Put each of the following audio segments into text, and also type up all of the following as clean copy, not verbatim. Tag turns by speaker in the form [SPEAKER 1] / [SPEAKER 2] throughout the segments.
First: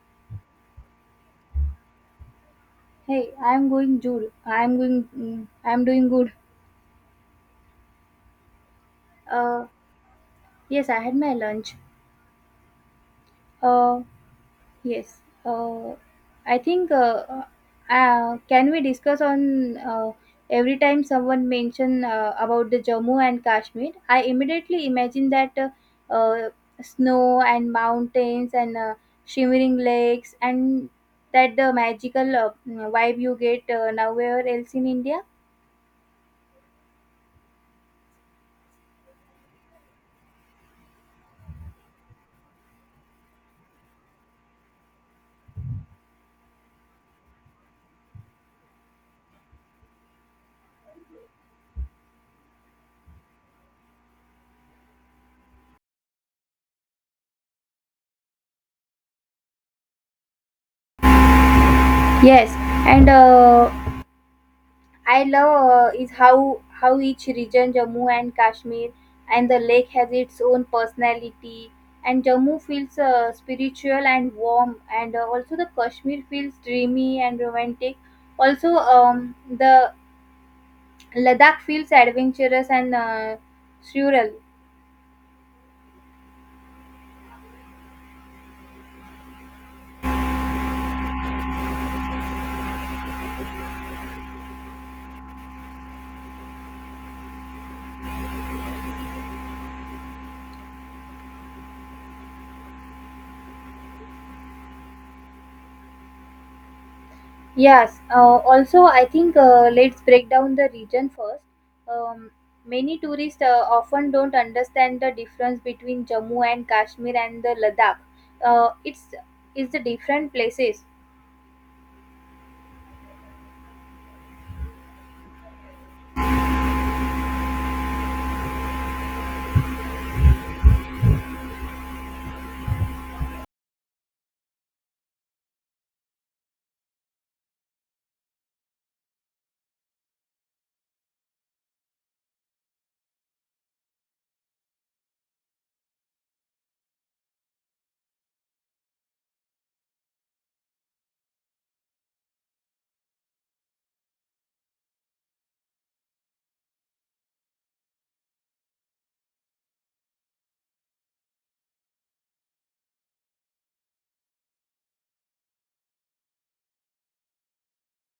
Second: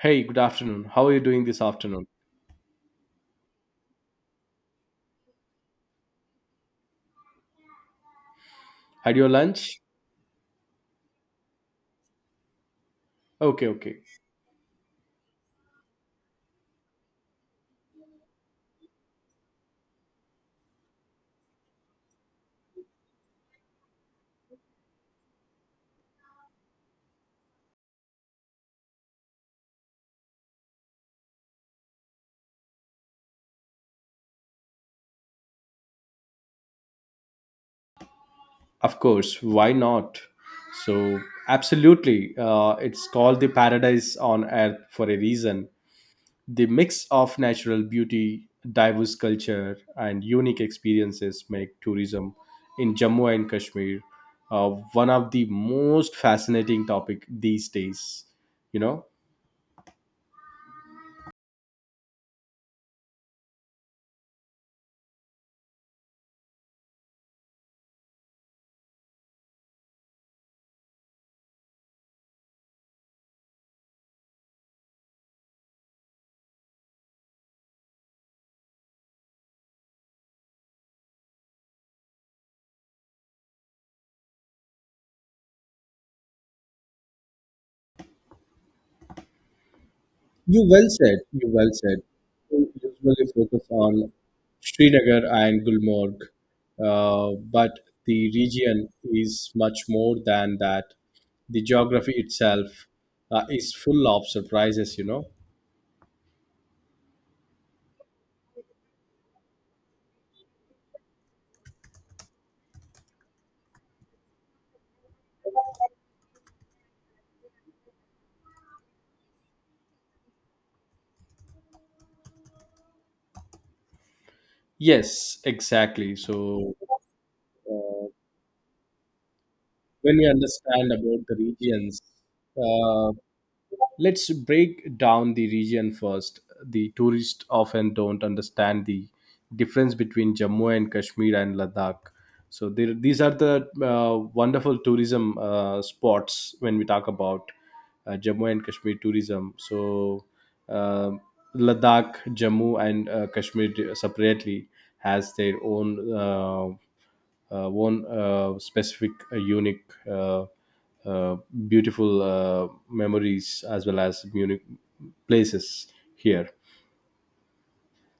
[SPEAKER 1] Hey, good afternoon. How are you doing this afternoon?
[SPEAKER 2] Hey, I'm going good. I'm going. I'm doing good.
[SPEAKER 1] Had your
[SPEAKER 2] Uh,
[SPEAKER 1] lunch?
[SPEAKER 2] yes, I had my lunch.
[SPEAKER 1] Okay, okay.
[SPEAKER 2] Uh, yes. Uh, I think. Can we discuss on every time someone mention about the Jammu and Kashmir? I immediately imagine that uh, snow and mountains and shimmering lakes and that the magical vibe you get nowhere else in India.
[SPEAKER 1] Of course, why not? So, absolutely. It's called the paradise on earth for a reason. The mix of natural beauty, diverse culture, and unique experiences make tourism in Jammu and Kashmir one of the most fascinating topic these days. You know,
[SPEAKER 2] Yes, and. I love is how each region, Jammu and Kashmir, and the lake has its own personality. And Jammu feels spiritual and warm, and also the Kashmir feels dreamy and romantic. Also, the Ladakh feels adventurous and surreal.
[SPEAKER 1] You well said. You well said. We usually focus on Srinagar and Gulmarg, but the region is much more than that. The geography itself is full of surprises.
[SPEAKER 2] Yes, also, I think let's break down the region first. Um, Many tourists often don't understand the difference between Jammu and Kashmir and the Ladakh. Uh, it's it's the different places.
[SPEAKER 1] Yes, exactly. So uh, when we understand about the regions, uh, let's break down the region first. The tourists often don't understand the difference between Jammu and Kashmir and Ladakh. So there, these are the wonderful tourism spots when we talk about Jammu and Kashmir tourism. So uh, Ladakh, Jammu, and Kashmir separately has their own one specific unique uh, uh, beautiful memories as well as unique places here.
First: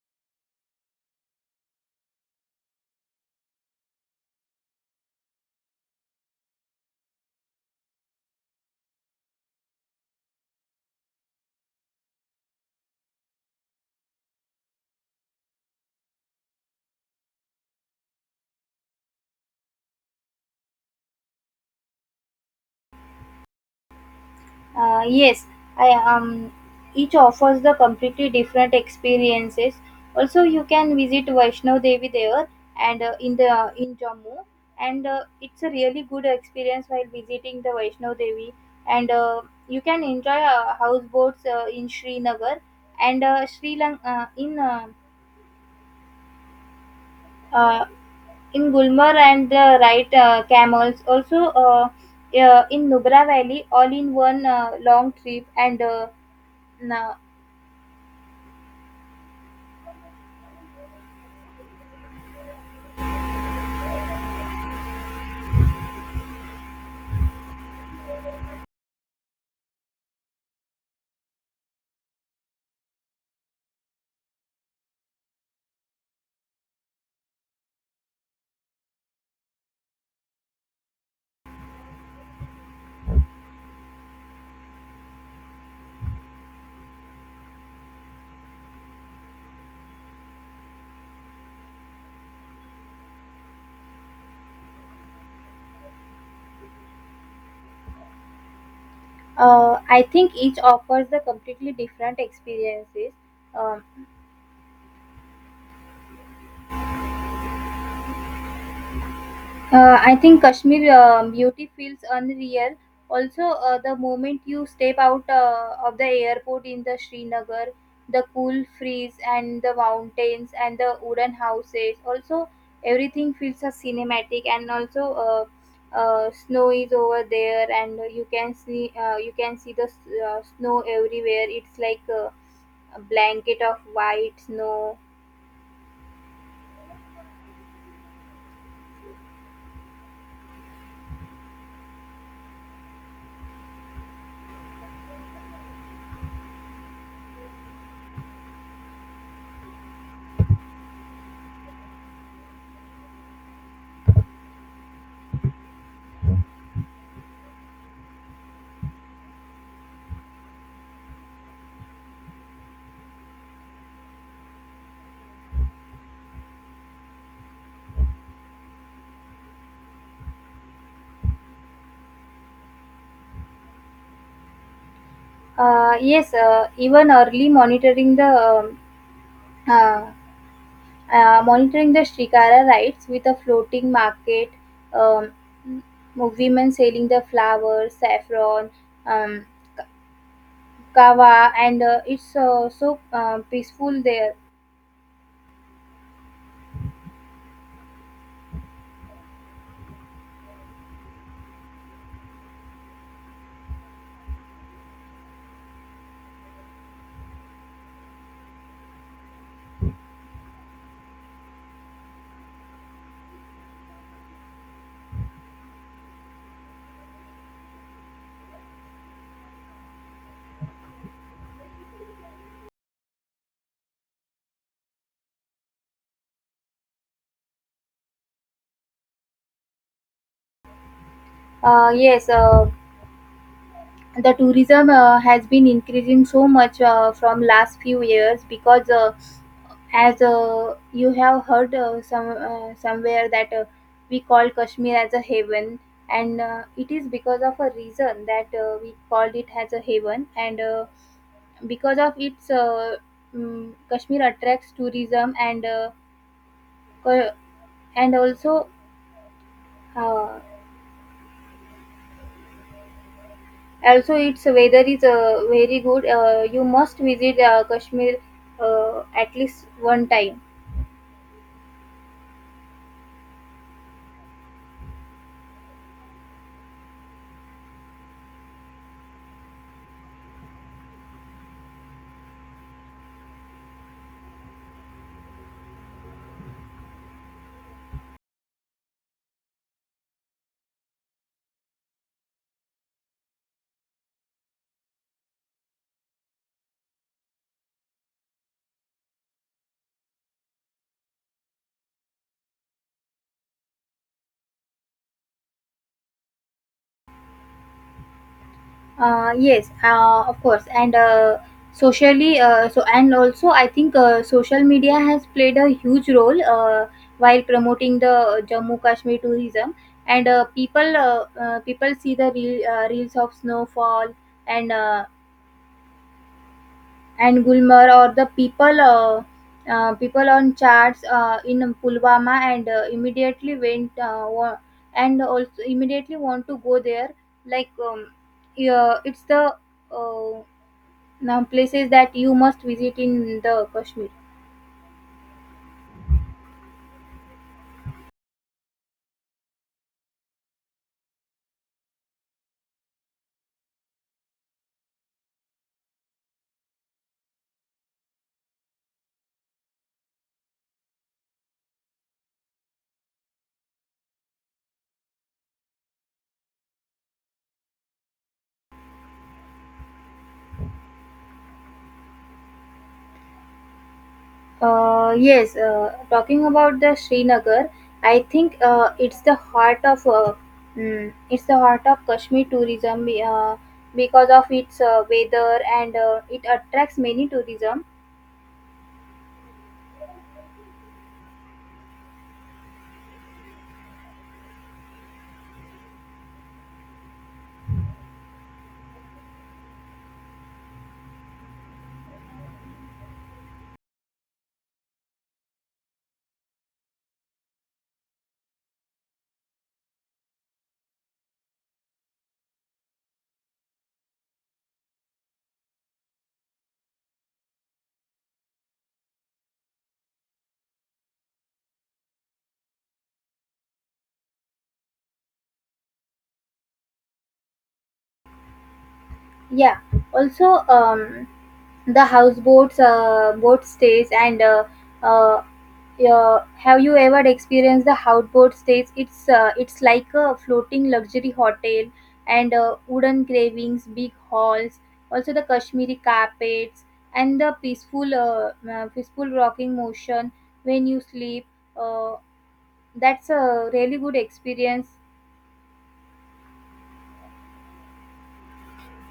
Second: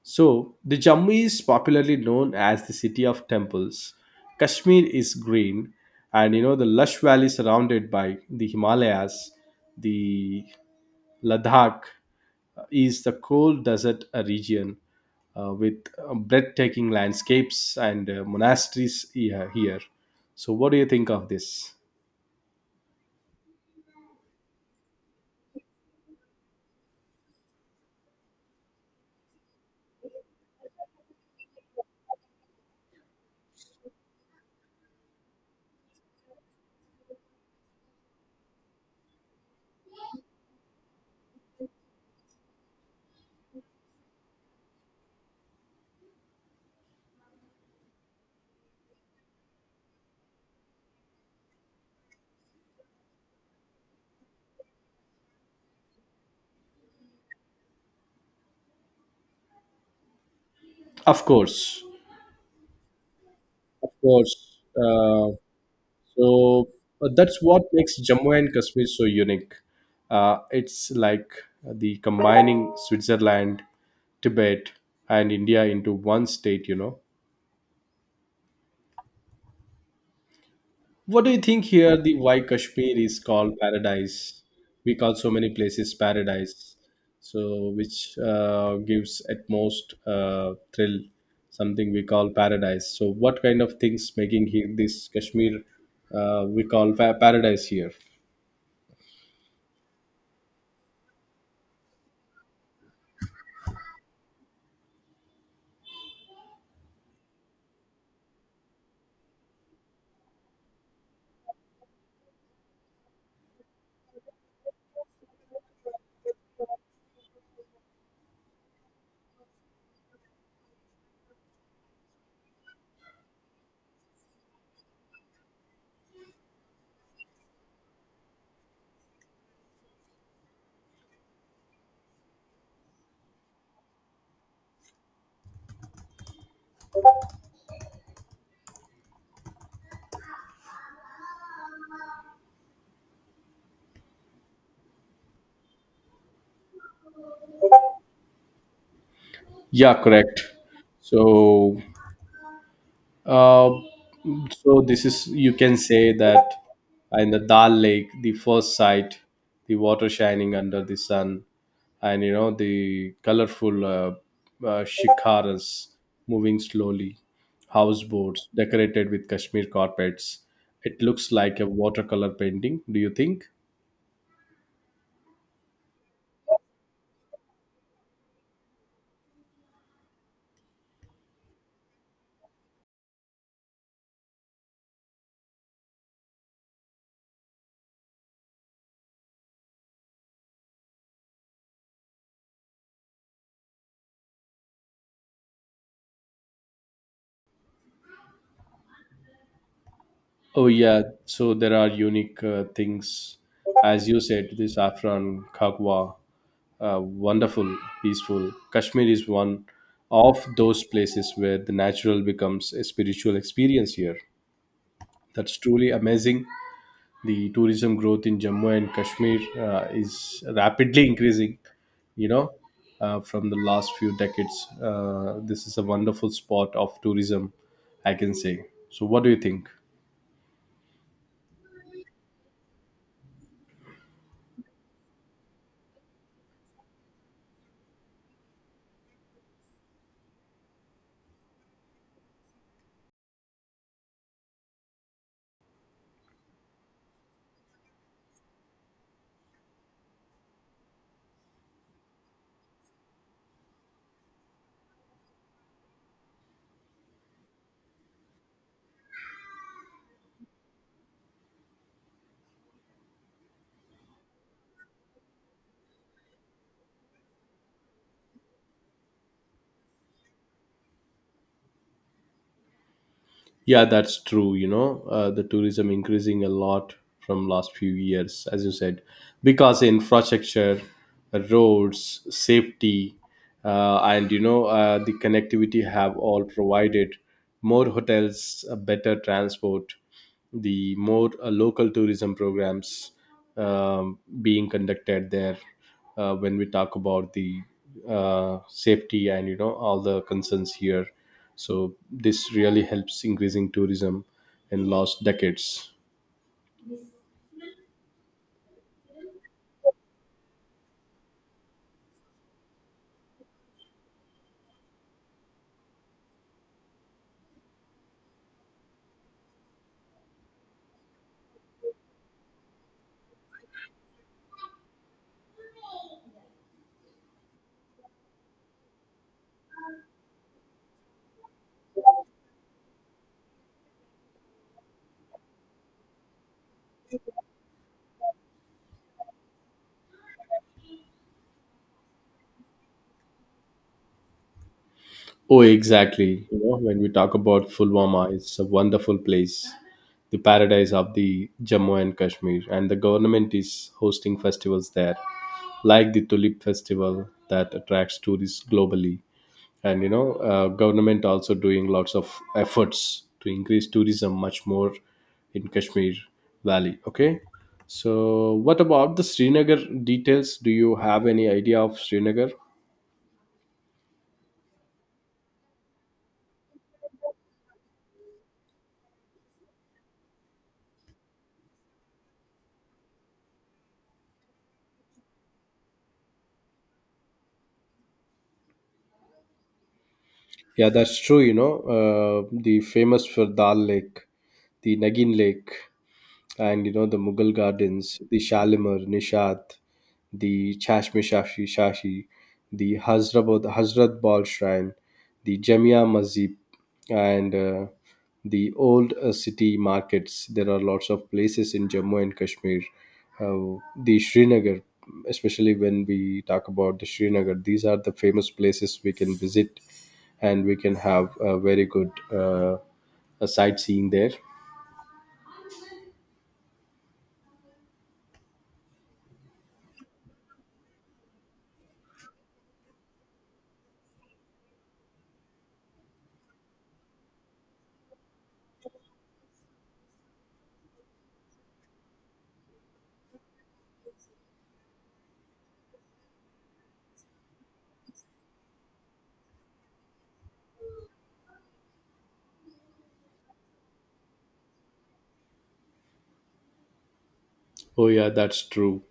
[SPEAKER 1] So, the Jammu is popularly known as the city of temples. Kashmir is green, and the lush valley surrounded by the Himalayas, the Ladakh is the cold desert region with breathtaking landscapes and monasteries here. So, what do you think of this?
[SPEAKER 2] Yes, I each offers the completely different experiences. Also, you can visit Vaishno Devi there and in the in Jammu, and it's a really good experience while visiting the Vaishno Devi. And you can enjoy houseboats in Srinagar and Sri Lanka uh, in Gulmarg and the right camels. Also, in Nubra Valley, all in one long trip and. Uh,
[SPEAKER 1] Of course. Of course. Uh, so that's what makes Jammu and Kashmir so unique. It's like the combining Switzerland, Tibet, and India into one state. What do you think here the why Kashmir is called paradise? We call so many places paradise, so which gives at most thrill, something we call paradise. So what kind of things making here this Kashmir we call paradise here?
[SPEAKER 2] I think each offers the completely different experiences. Um, I think Kashmir beauty feels unreal. Also, the moment you step out of the airport in the Srinagar, the cool breeze and the mountains and the wooden houses. Also, everything feels a cinematic. And also, snow is over there, and you can see snow everywhere. It's like a blanket of white snow.
[SPEAKER 1] Yeah, correct. So Uh, so this is you can say that in the Dal Lake, the first sight, the water shining under the sun, and the colorful shikaras moving slowly, houseboats decorated with Kashmir carpets. It looks like a watercolor painting. Do you think?
[SPEAKER 2] Yes, even early uh, monitoring the Shikara rites with a floating market, um, women selling the flowers, saffron, um, kava, and it's so peaceful there.
[SPEAKER 1] Oh yeah, so there are unique things, as you said, the saffron, khagwa, wonderful, peaceful. Kashmir is one of those places where the natural becomes a spiritual experience here. That's truly amazing. The tourism growth in Jammu and Kashmir is rapidly increasing, you know, from the last few decades. This is a wonderful spot of tourism, I can say. So, what do you think?
[SPEAKER 2] Yes, the tourism has been increasing so much from last few years because as you have heard somewhere that we call Kashmir as a heaven and it is because of a reason that we called it as a heaven and because of its Kashmir attracts tourism and co- and also uh, also its weather is very good. You must visit Kashmir at least one time.
[SPEAKER 1] Yeah, that's true. The tourism increasing a lot from last few years, as you said, because infrastructure, roads, safety, and the connectivity have all provided more hotels, better transport, the more local tourism programs being conducted there when we talk about the safety and all the concerns here, so this really helps increasing tourism in last decades.
[SPEAKER 2] Yes, of course, and socially so and also I think social media has played a huge role while promoting the Jammu Kashmir tourism. And people see the real, reels of snowfall and uh, and Gulmarg or the people people on charts in Pulwama and and also immediately want to go there like yeah, it's the uh, now places that you must visit in the Kashmir.
[SPEAKER 1] Oh exactly, when we talk about fulwama, it's a wonderful place, the paradise of the Jammu and Kashmir, and the government is hosting festivals there like the tulip festival that attracts tourists globally. And government also doing lots of efforts to increase tourism much more in Kashmir valley. Okay, so what about the Srinagar details? Do you have any idea of Srinagar?
[SPEAKER 2] Yes, talking about the Srinagar, I think it's the heart of it's the heart of Kashmir tourism because of its weather and it attracts many tourism.
[SPEAKER 1] Yeah, that's true. The famous for Dal Lake, the Nagin Lake, and the Mughal gardens, the Shalimar, Nishat, the Chashme Shashi, the Hazrabad, Hazrat Bal Shrine, the Jamia Masjid, and the old city markets. There are lots of places in Jammu and Kashmir. Uh, the Srinagar, especially when we talk about the Srinagar, these are the famous places we can visit, and we can have a very good a sightseeing there.
[SPEAKER 2] Yeah. Also, the houseboats, boat stays, and uh, have you ever experienced the houseboat stays? It's like a floating luxury hotel, and wooden carvings, big halls, also the Kashmiri carpets, and the peaceful, peaceful rocking motion when you sleep. Uh, that's a really good experience.
[SPEAKER 1] Oh yeah, that's true.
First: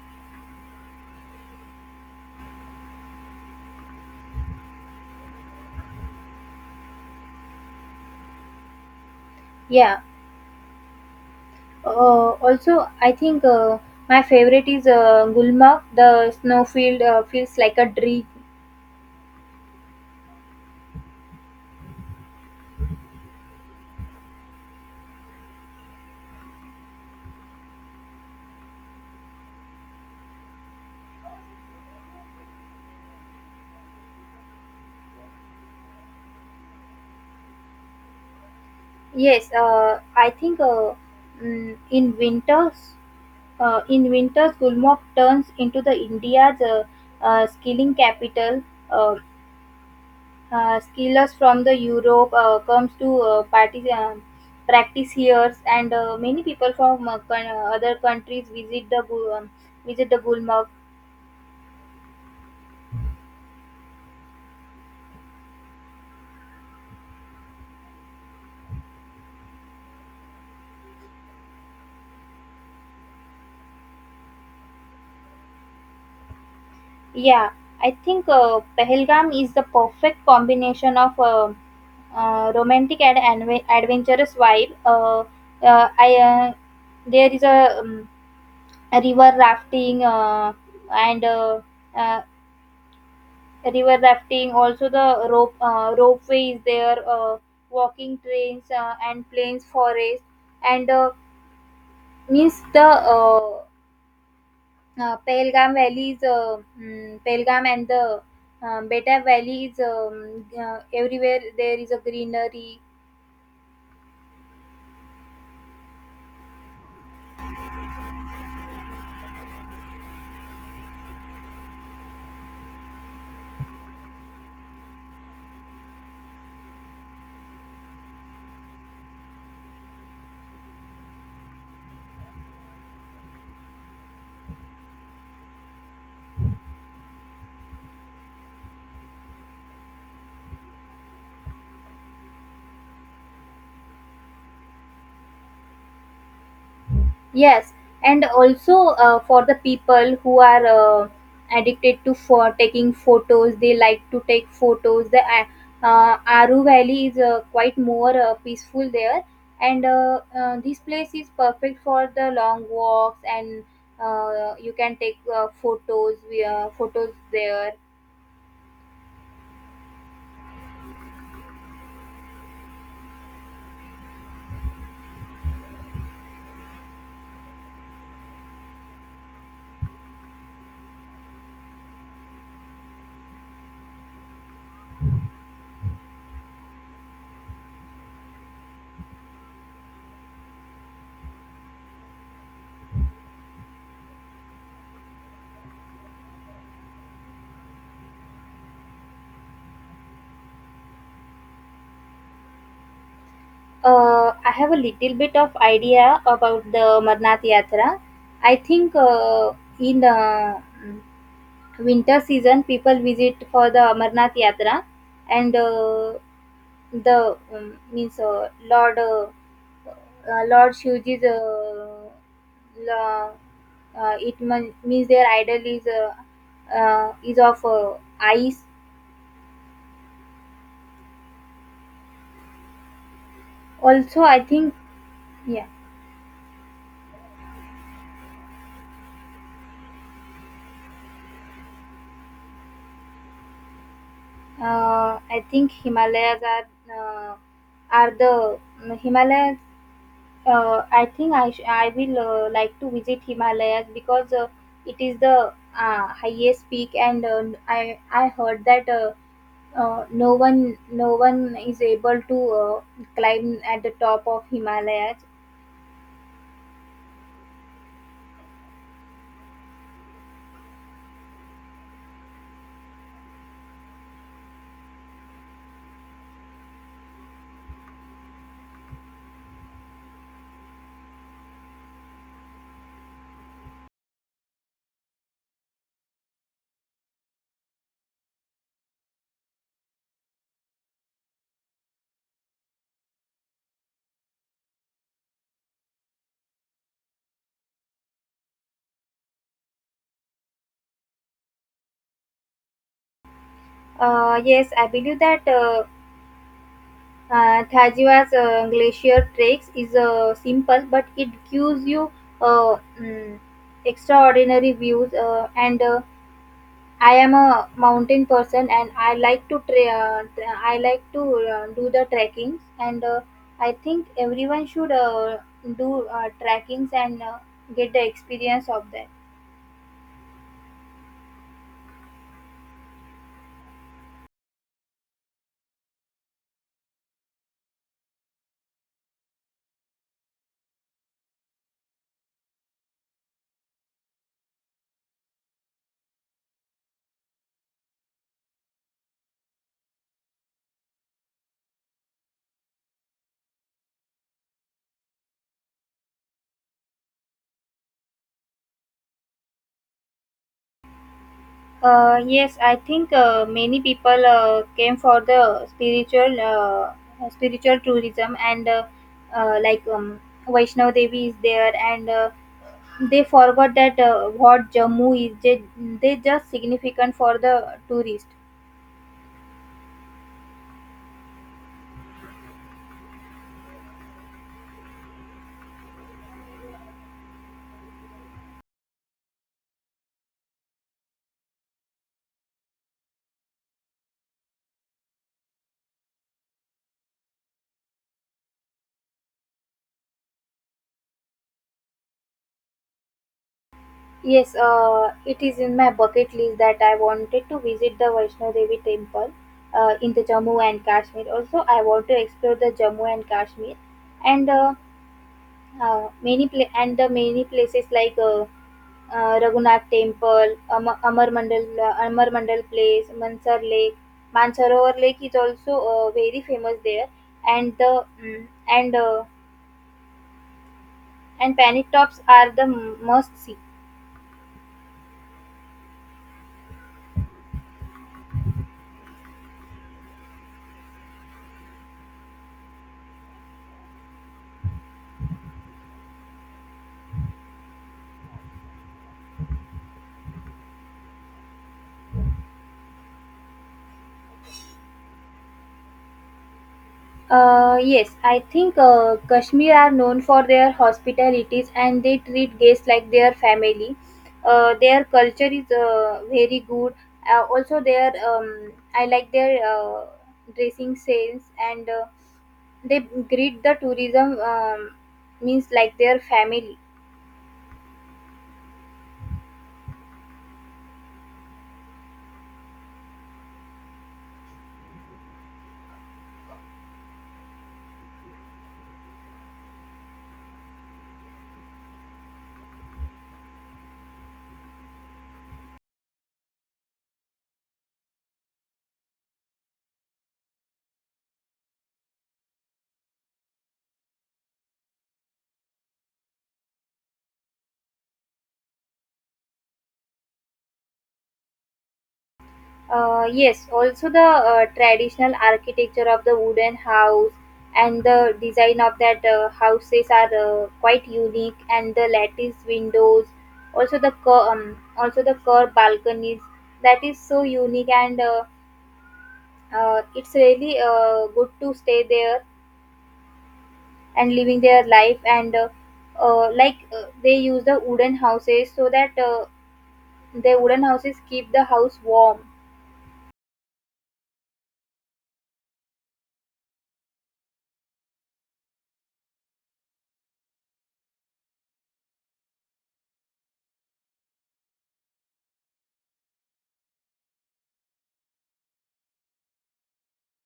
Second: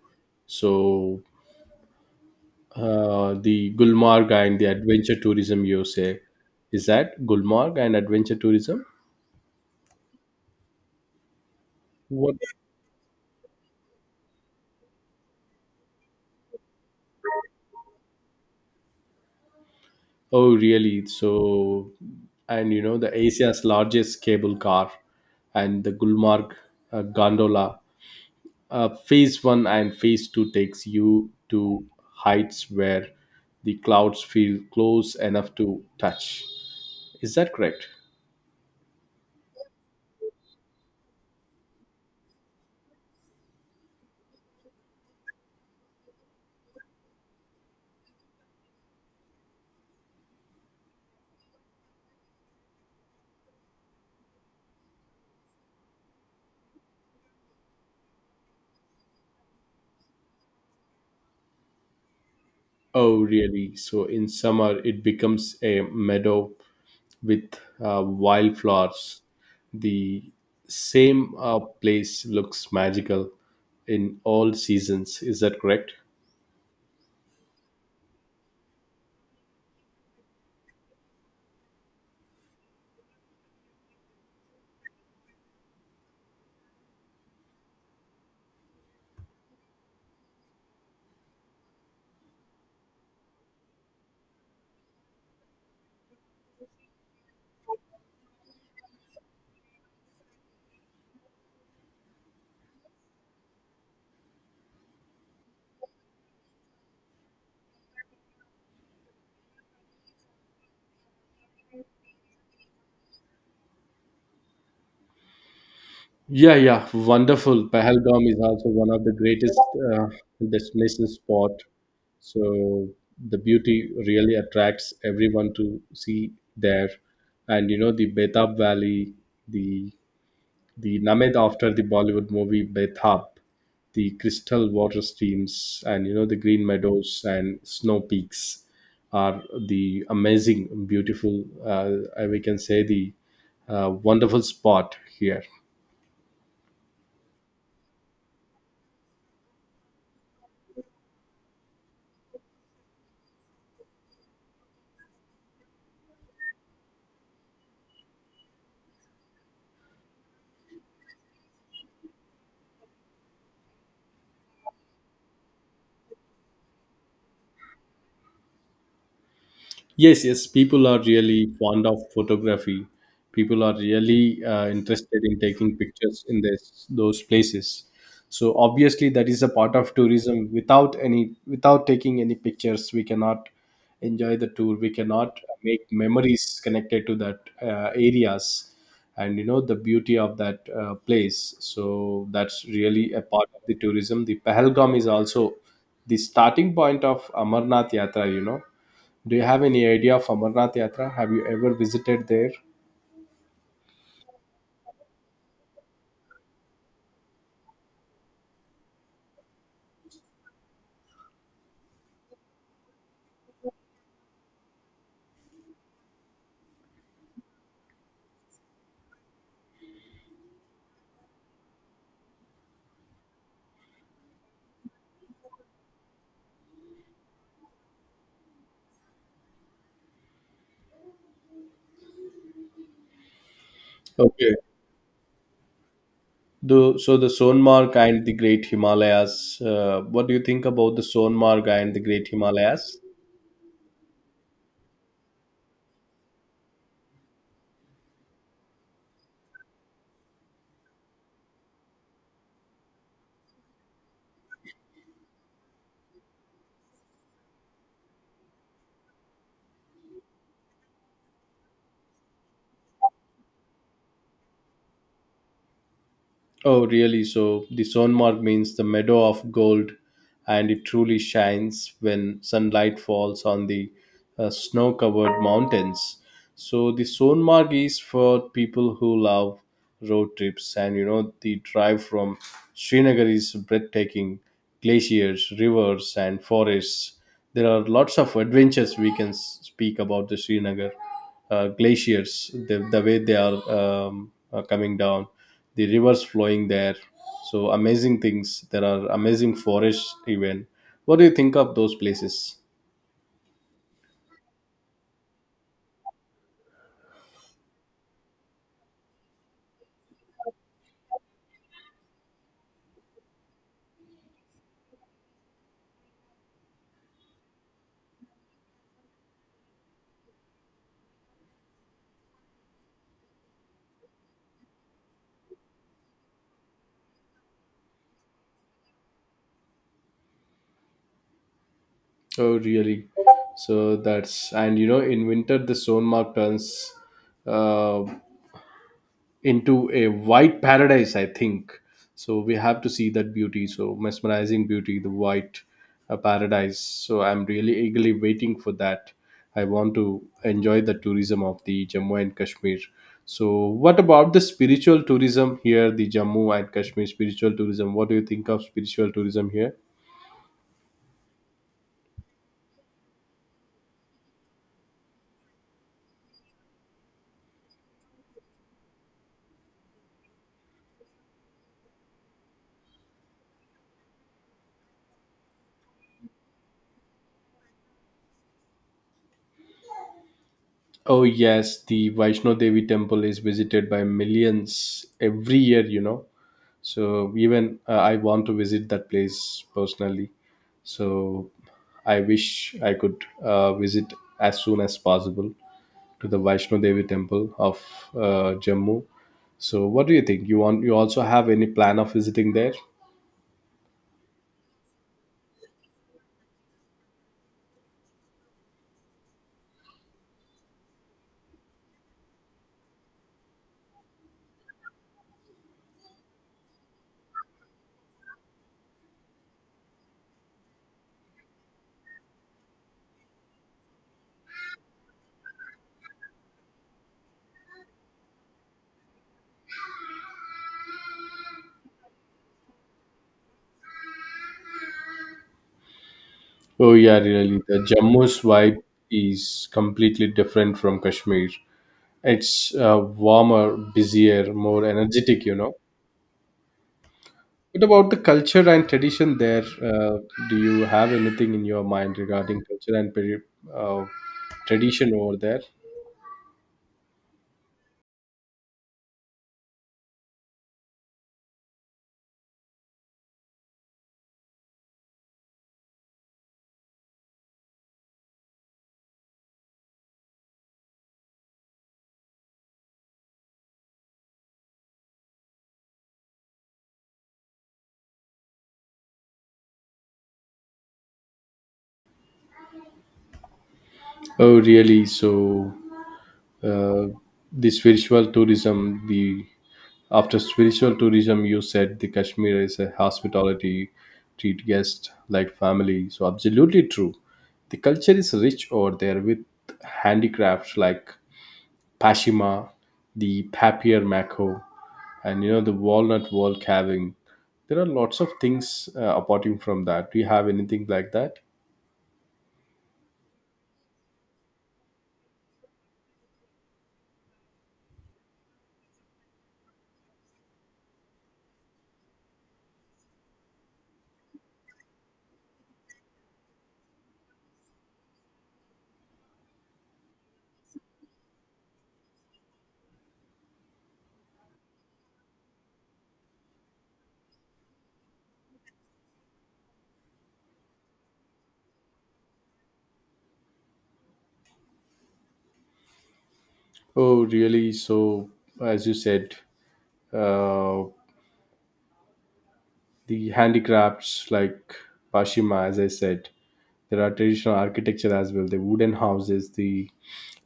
[SPEAKER 1] So the Gulmarg and the adventure tourism, you say? Is that Gulmarg and adventure tourism?
[SPEAKER 2] Yeah.
[SPEAKER 1] What?
[SPEAKER 2] Also, I think my favorite is Gulmarg. The snowfield feels like a dream.
[SPEAKER 1] Oh really? So and you know the Asia's largest cable car and the Gulmarg gondola. Phase one and phase two takes you to heights where the clouds feel close enough to touch. Is that correct?
[SPEAKER 2] Yes, I think mm, in winters, in winters, Gulmarg turns into the India's skilling capital. Uh, skillers from the Europe comes to party, practice here, and many people from other countries visit visit the Gulmarg.
[SPEAKER 1] Oh, really? So in summer, it becomes a meadow with wildflowers. The same place looks magical in all seasons. Is that correct?
[SPEAKER 2] Yeah, I think Pehelgam is the perfect combination of romantic and adventurous vibe. I there is a, a river rafting and uh, river rafting. Also, the ropeway is there. Walking trains and plains forest and means the Pahalgam Valley is Pahalgam and the Betab Valley is everywhere there is a greenery.
[SPEAKER 1] Yeah, yeah, wonderful. Pahalgam is also one of the greatest uh, destination spot. So the beauty really attracts everyone to see there. And you know the Betab Valley, the the named after the Bollywood movie Bethap, the crystal water streams and the green meadows and snow peaks are the amazing, beautiful. We can say the wonderful spot here.
[SPEAKER 2] Yes, and also for the people who are addicted to for taking photos, they like to take photos. The Aru Valley is quite more peaceful there, and this place is perfect for the long walks and you can take photos. We photos there.
[SPEAKER 1] Yes, yes, people are really fond of photography. People are really interested in taking pictures in this, those places. So obviously, that is a part of tourism. Without without taking any pictures, we cannot enjoy the tour. We cannot make memories connected to that areas, and the beauty of that place. So that's really a part of the tourism. The Pahalgam is also the starting point of Amarnath Yatra. Do you have any idea of Amarnath Yatra? Have you ever visited there?
[SPEAKER 2] I have a little bit of idea about the Amarnath Yatra. I think in winter season people visit for the Amarnath Yatra, and the means Lord Shivji's la- means their idol is of ice. Also, I
[SPEAKER 1] Okay.
[SPEAKER 2] think yeah.
[SPEAKER 1] So the Sonmarg and the Great Himalayas. What do you think about the Sonmarg and the Great Himalayas?
[SPEAKER 2] I think Himalayas uh, are the Himalayas. I think I will like to visit Himalayas because it is the highest peak, and I heard that no one is able to uh, climb at the top of Himalayas.
[SPEAKER 1] Oh, really? So the Sonmark means the meadow of gold, and it truly shines when sunlight falls on the snow covered mountains. So the Sonmark is for people who love road trips, and the drive from Srinagar is breathtaking: glaciers, rivers, and forests. There are lots of adventures we can speak about the Srinagar glaciers, the way they are coming down, the rivers flowing there, so amazing things. There are amazing forests even. What do you think of those places?
[SPEAKER 2] Yes, I believe that. Tajiwa's glacier treks is simple, but it gives you uh, mm, extraordinary views. And I am a mountain person, and I like to I like to do the trekkings, and I think everyone should do trekkings and get the experience of that.
[SPEAKER 1] Oh, really? So that's, and you know in winter the Sonmark turns uh, into a white paradise, I think. So we have to see that beauty, so mesmerizing beauty, the white paradise. So I'm really eagerly waiting for that. I want to enjoy the tourism of the Jammu and Kashmir. So what about the spiritual tourism here, the Jammu and Kashmir spiritual tourism? What do you think of spiritual tourism here?
[SPEAKER 2] Yes, I think many people came for the spiritual spiritual tourism and like Vaishnav Devi is there and they forgot that what Jammu is they just significant for the tourist.
[SPEAKER 1] Oh yes, the Vaishno Devi temple is visited by millions every year. So even I want to visit that place personally. So I wish I could visit as soon as possible to the Vaishno Devi temple of Jammu. So what do you think? You want, you also have any plan of visiting there?
[SPEAKER 2] Yes, it is in my bucket list that I wanted to visit the Vaishnav Devi temple in the Jammu and Kashmir. Also, I want to explore the Jammu and Kashmir and and the many places like Raghunath Temple, Amar Mandal, Amar Mandal Place, Mansar Lake, Mansarovar Lake is also very famous there, and and Panic Tops are the must see.
[SPEAKER 1] Oh yeah, really. The Jammu's vibe is completely different from Kashmir. It's warmer, busier, more energetic. What about the culture and tradition there? Do you have anything in your mind regarding culture and uh, tradition over there?
[SPEAKER 2] Yes, I think Kashmir are known for their hospitalities and they treat guests like their family. Their culture is very good. Also, their I like their dressing sense and they greet the tourism means like their family.
[SPEAKER 1] Oh, really? So, uh, the spiritual tourism, the after spiritual tourism, you said the Kashmir is a hospitality, treat guests like family. So, absolutely true. The culture is rich over there with handicrafts like Pashima, the papier-mâché, and the walnut wall carving. There are lots of things apart from that. Do you have anything like that?
[SPEAKER 2] Yes, also the traditional architecture of the wooden house and the design of that houses are quite unique, and the lattice windows, also the also the curved balconies that is so unique, and it's really good to stay there and living their life and. Like they use the wooden houses so that the wooden houses keep the house warm.
[SPEAKER 1] Oh, really? So, as you said, uh, the handicrafts like Pashima, as I said, there are traditional architecture as well. The wooden houses, the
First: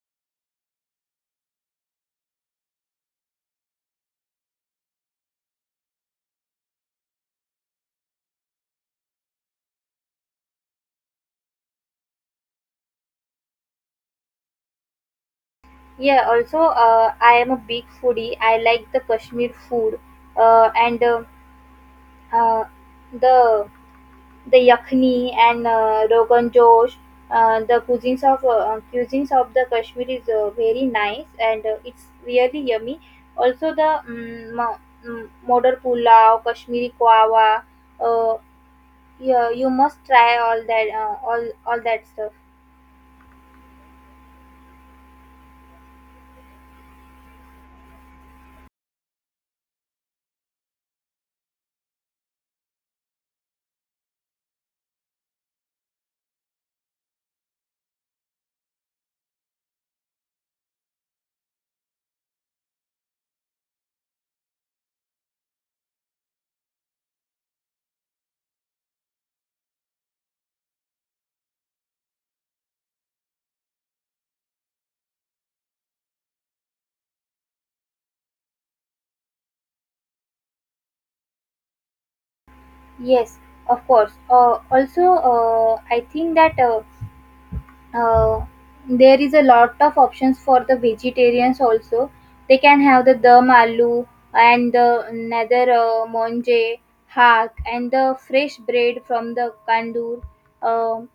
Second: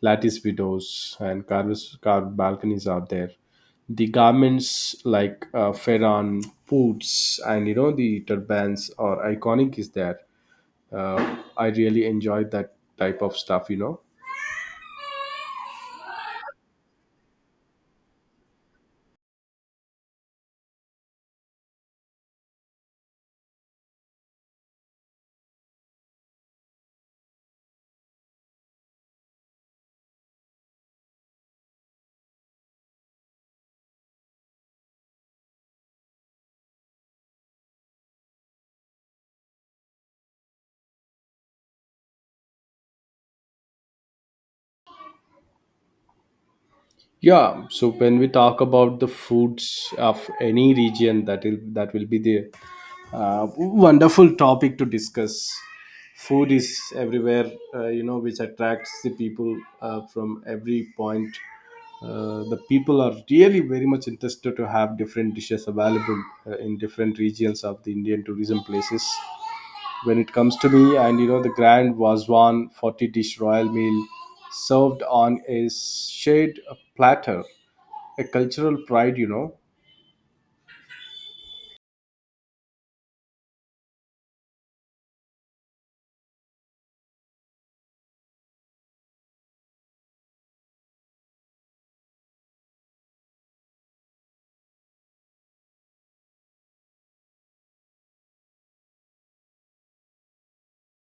[SPEAKER 1] lattice windows, and carved balconies are there. The garments like Ferran, boots, and the turbans are iconic is there. I really enjoyed that type of stuff.
[SPEAKER 2] Yeah, also, I am a big foodie. I like the Kashmir food and uh, the yakhni and rogan josh. The cuisines of the Kashmir is very nice and it's really yummy. Also, the mm, mo- mm, modar pulao, Kashmiri kawa. Uh, yeah, you must try all that all that stuff.
[SPEAKER 1] Yeah, so when we talk about the foods of any region, that will be the uh, wonderful topic to discuss. Food is everywhere, which attracts the people from every point. The people are really very much interested to have different dishes available in different regions of the Indian tourism places. When it comes to me, and the grand wazwan 40 dish royal meal served on a shade platter, a cultural pride.
[SPEAKER 2] Yes, of course. Also, I think that. Uh, there is a lot of options for the vegetarians also. They can have the dum aloo and the nether monje hack and the fresh bread from the kandur. Um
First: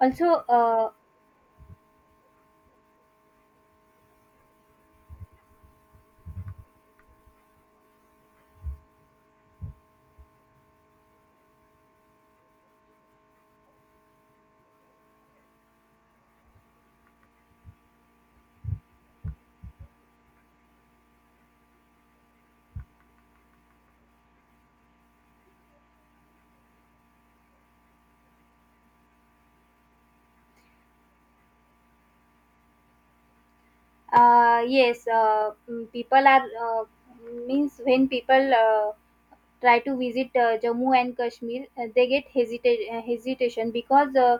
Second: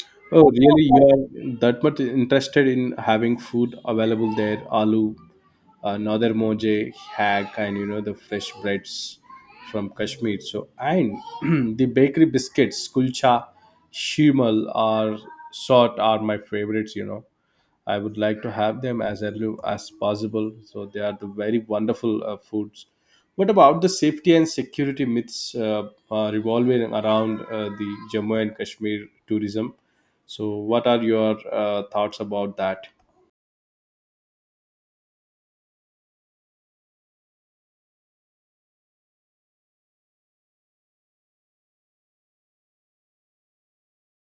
[SPEAKER 2] also,
[SPEAKER 1] Oh really?
[SPEAKER 2] uh,
[SPEAKER 1] You are that much interested in having food available there. Aloo, another moje hack, and the fresh breads from Kashmir. So and the bakery biscuits, kulcha, shimal are are my favorites. I would like to have them as early as possible. So they are the very wonderful foods. What about the safety and security myths revolving around the Jammu and Kashmir tourism? So what are your thoughts about that?
[SPEAKER 2] yes, people are means when people try to visit Jammu and Kashmir, they get hesitation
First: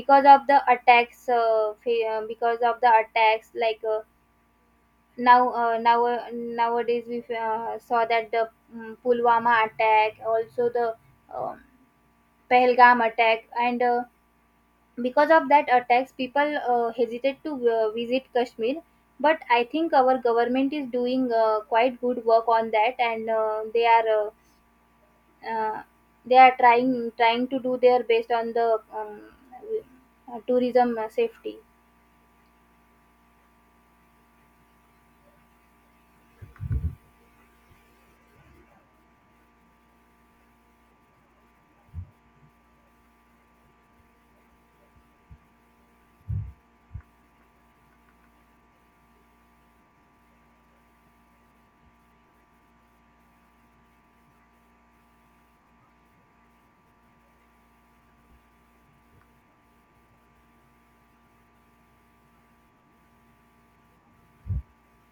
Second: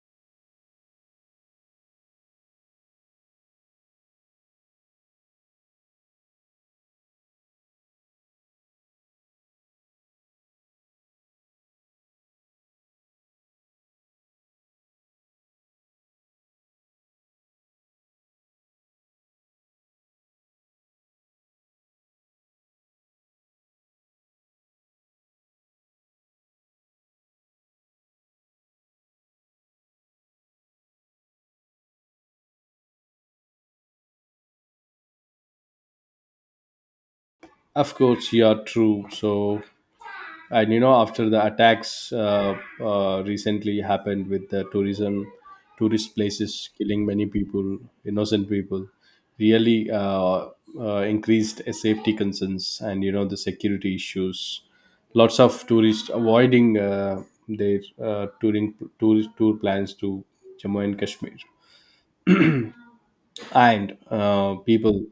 [SPEAKER 2] because of the attacks because of the attacks like. Now nowadays we saw that the Pulwama attack, also the um Pahalgam attack, and because of that attacks, people hesitate to visit Kashmir. But I think our government is doing quite good work on that, and uh, uh, they are trying to do their best on the tourism safety.
[SPEAKER 1] Of course, you are true. So and you know after the attacks recently happened with the tourism tourist places killing many people, innocent people, really increased safety concerns and you know the security issues. Lots of tourists avoiding their tour plans to Jammu and Kashmir, and people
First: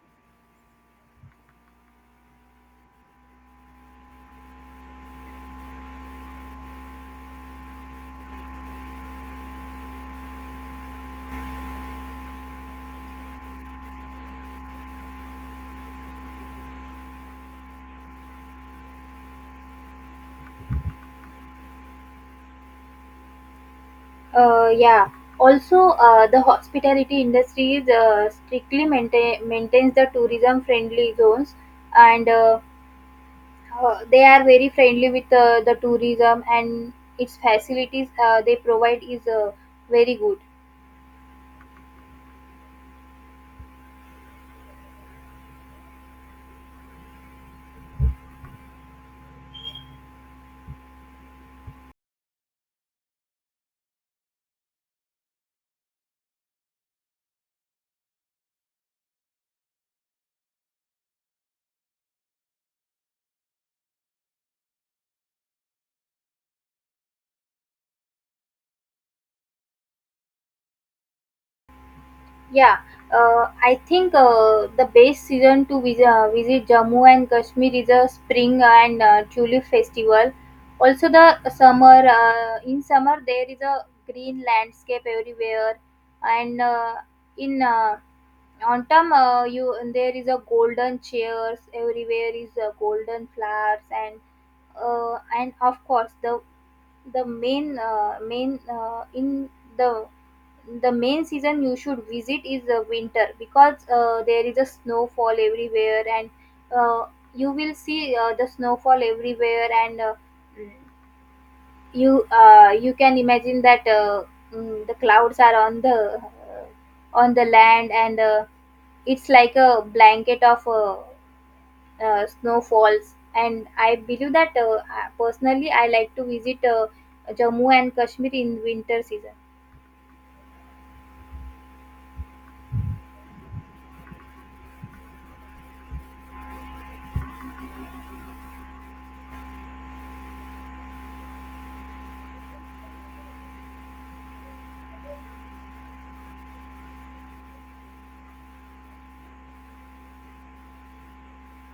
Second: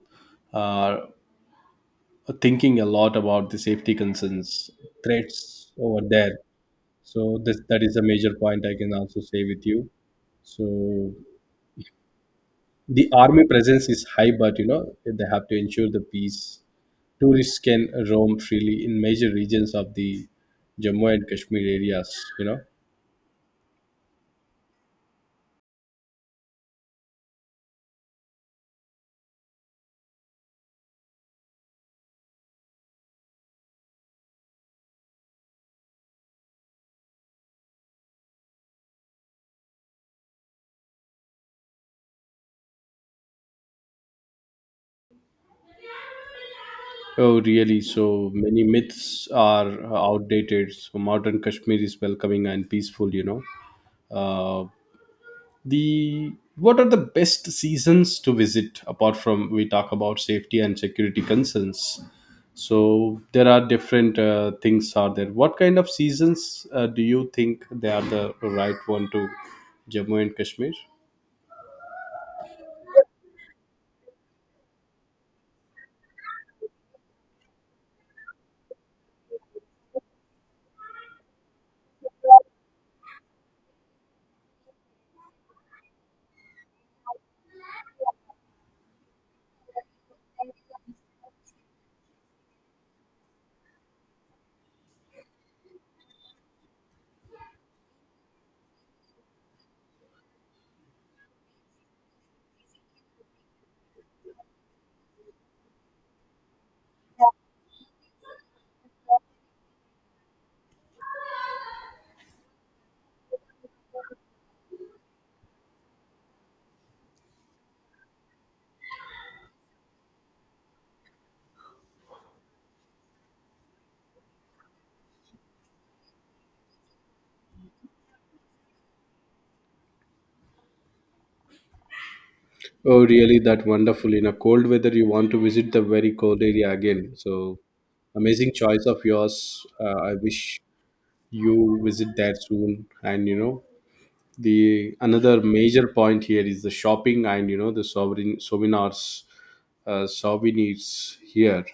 [SPEAKER 1] are thinking a lot about the safety concerns, threats over there. So that is a major point I can also say with you. So the army presence is high, but you know they have to ensure the peace. Tourists can roam freely in major regions of the Jammu and Kashmir areas, you know.
[SPEAKER 2] Yeah. Also, the hospitality industry is strictly maintains the tourism-friendly zones, and they are very friendly with the tourism, and its facilities they provide is very good.
[SPEAKER 1] Oh, really? So many myths are outdated. So modern Kashmir is welcoming and peaceful, you know. Uh, the What are the best seasons to visit, apart from we talk about safety and security concerns? So there are different things are there. What kind of seasons do you think they are the right one to Jammu and Kashmir?
[SPEAKER 2] Yeah, I think the best season to visit, visit Jammu and Kashmir is a spring and tulip festival. Also, the summer in summer there is a green landscape everywhere, and in autumn you there is a golden chairs everywhere is a golden flowers and of course the main main in the the main season you should visit is the winter because there is a snowfall everywhere and uh, you will see the snowfall everywhere and you you can imagine that the clouds are on the land and it's like a blanket of snowfalls and I believe that personally I like to visit Jammu and Kashmir in winter season.
[SPEAKER 1] Oh really, that wonderful! In a cold weather you want to visit the very cold area again, so amazing choice of yours. I wish you visit there soon. And you know the another major point here is the shopping and you know the sovereign souvenirs souvenirs here.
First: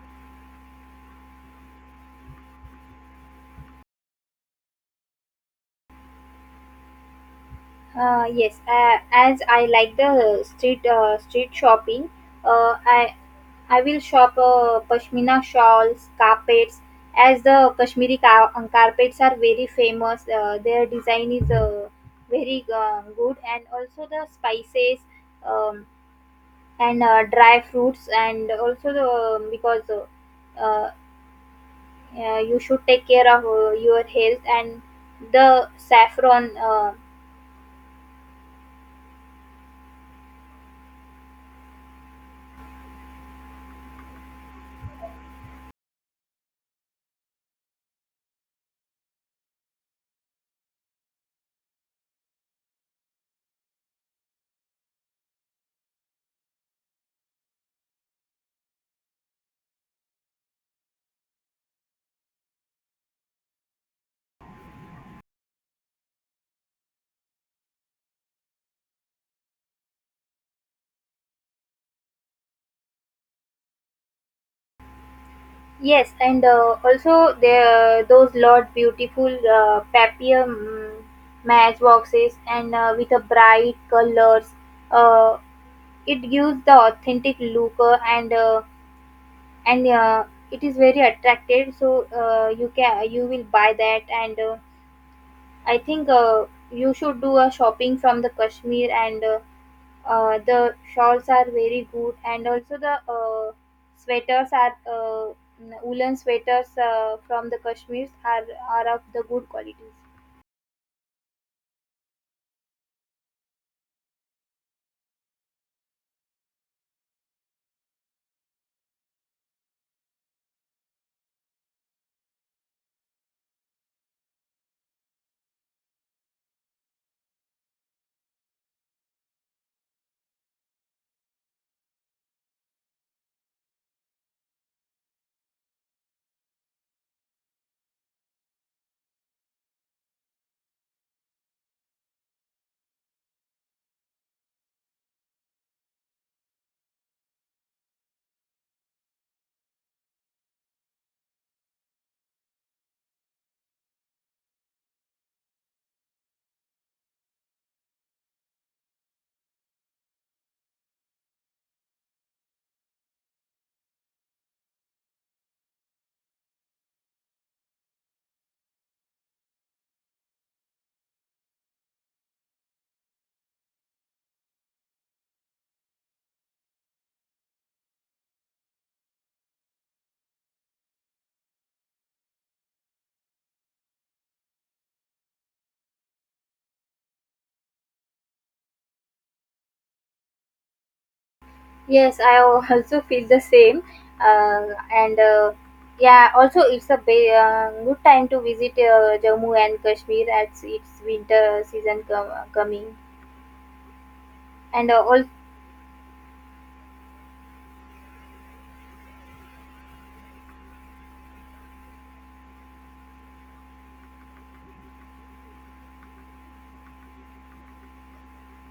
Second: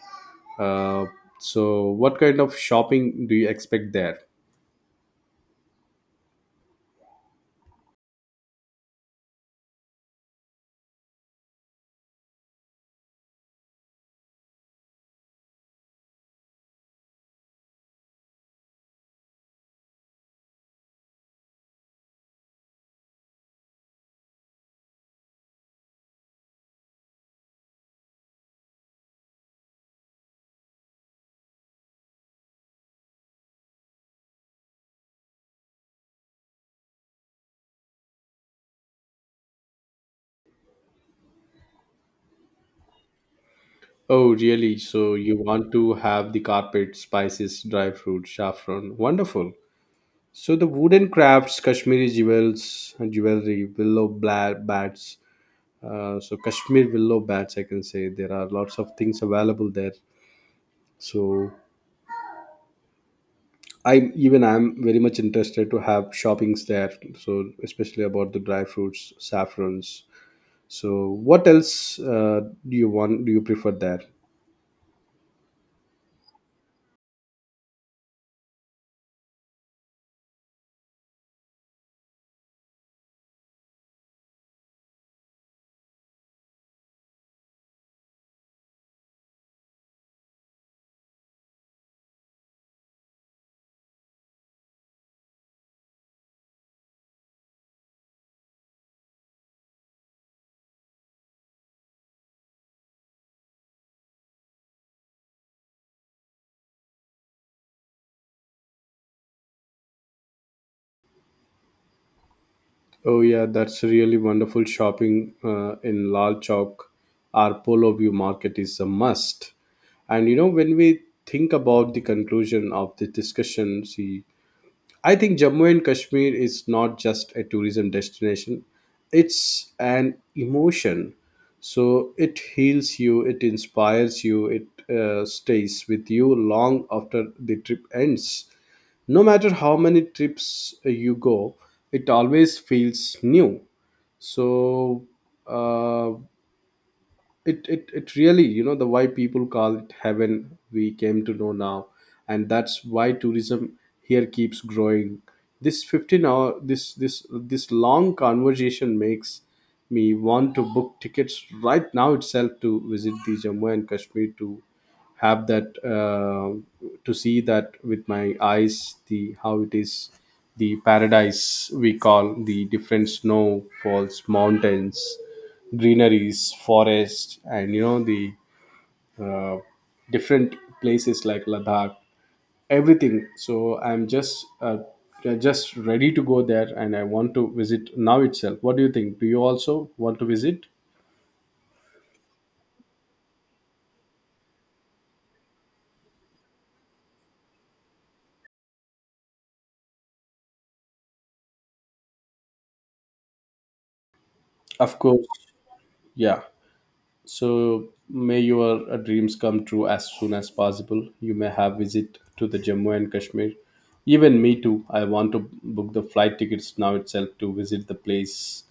[SPEAKER 1] uh, so what kind of shopping do you expect there?
[SPEAKER 2] Yes, as I like the street shopping, uh, i I will shop pashmina shawls, carpets, as the carpets are very famous. Their design is very good, and also the spices um, and dry fruits, and also the, because yeah, you should take care of your health and the saffron.
[SPEAKER 1] Oh really, so you want to have the carpet, spices, dry fruit, saffron. Wonderful. So the wooden crafts, Kashmiri jewels, jewelry, willow bats. So Kashmir willow bats, I can say there are lots of things available there. So I even I'm very much interested to have shoppings there. So especially about the dry fruits, saffrons. So what else do you want? Do you prefer there?
[SPEAKER 2] Yes, and also there those lot beautiful matchboxes and with a bright colors. Uh, it gives the authentic look and it is very attractive. So you can you will buy that and. I think you should do a shopping from the Kashmir and the shawls are very good and also the sweaters are woolen sweaters from the Kashmirs are of the good qualities.
[SPEAKER 1] Oh yeah, that's really wonderful shopping in Lal Chowk. Our Polo View Market is a must. And you know, when we think about the conclusion of the discussion, see, I think Jammu and Kashmir is not just a tourism destination, it's an emotion. So it heals you, it inspires you, it stays with you long after the trip ends. No matter how many trips you go, it always feels new. So, uh, it really, you know, the why people call it heaven, we came to know now. And that's why tourism here keeps growing. This 15 hour, this long conversation makes me want to book tickets right now itself to visit the Jammu and Kashmir, to have that to see that with my eyes, the how it is, the paradise we call. The different snow falls, mountains, greeneries, forest, and you know the uh, different places like Ladakh, everything. So I'm just ready to go there, and I want to visit now itself. What do you think? Do you also want to visit?
[SPEAKER 2] Yes, I also feel the same. And yeah, also it's a good time to visit Jammu and Kashmir as its winter season coming. And
[SPEAKER 1] Of
[SPEAKER 2] all
[SPEAKER 1] course, yeah. So may your dreams come true as soon as possible. You may have visit to the Jammu and Kashmir. Even me too. I want to book the flight tickets now itself to visit the place,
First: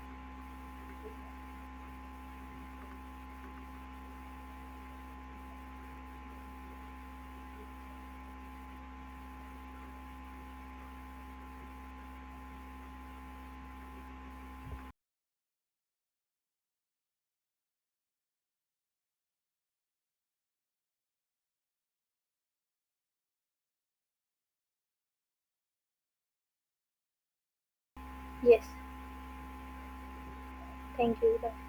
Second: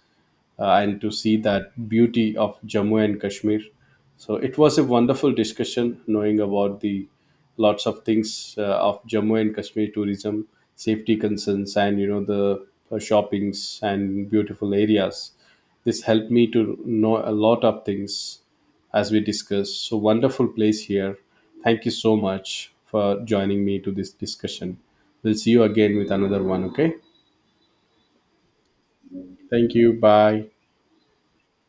[SPEAKER 1] and to see that beauty of Jammu and Kashmir. So it was a wonderful discussion knowing about the lots of things of Jammu and Kashmir tourism, safety concerns, and you know the shoppings and beautiful areas. This helped me to know a lot of things as we discussed. So wonderful place here. Thank you so much for joining me to this discussion. We'll see you again with another one. Okay.
[SPEAKER 2] yes,
[SPEAKER 1] Thank you. Bye.
[SPEAKER 2] thank you.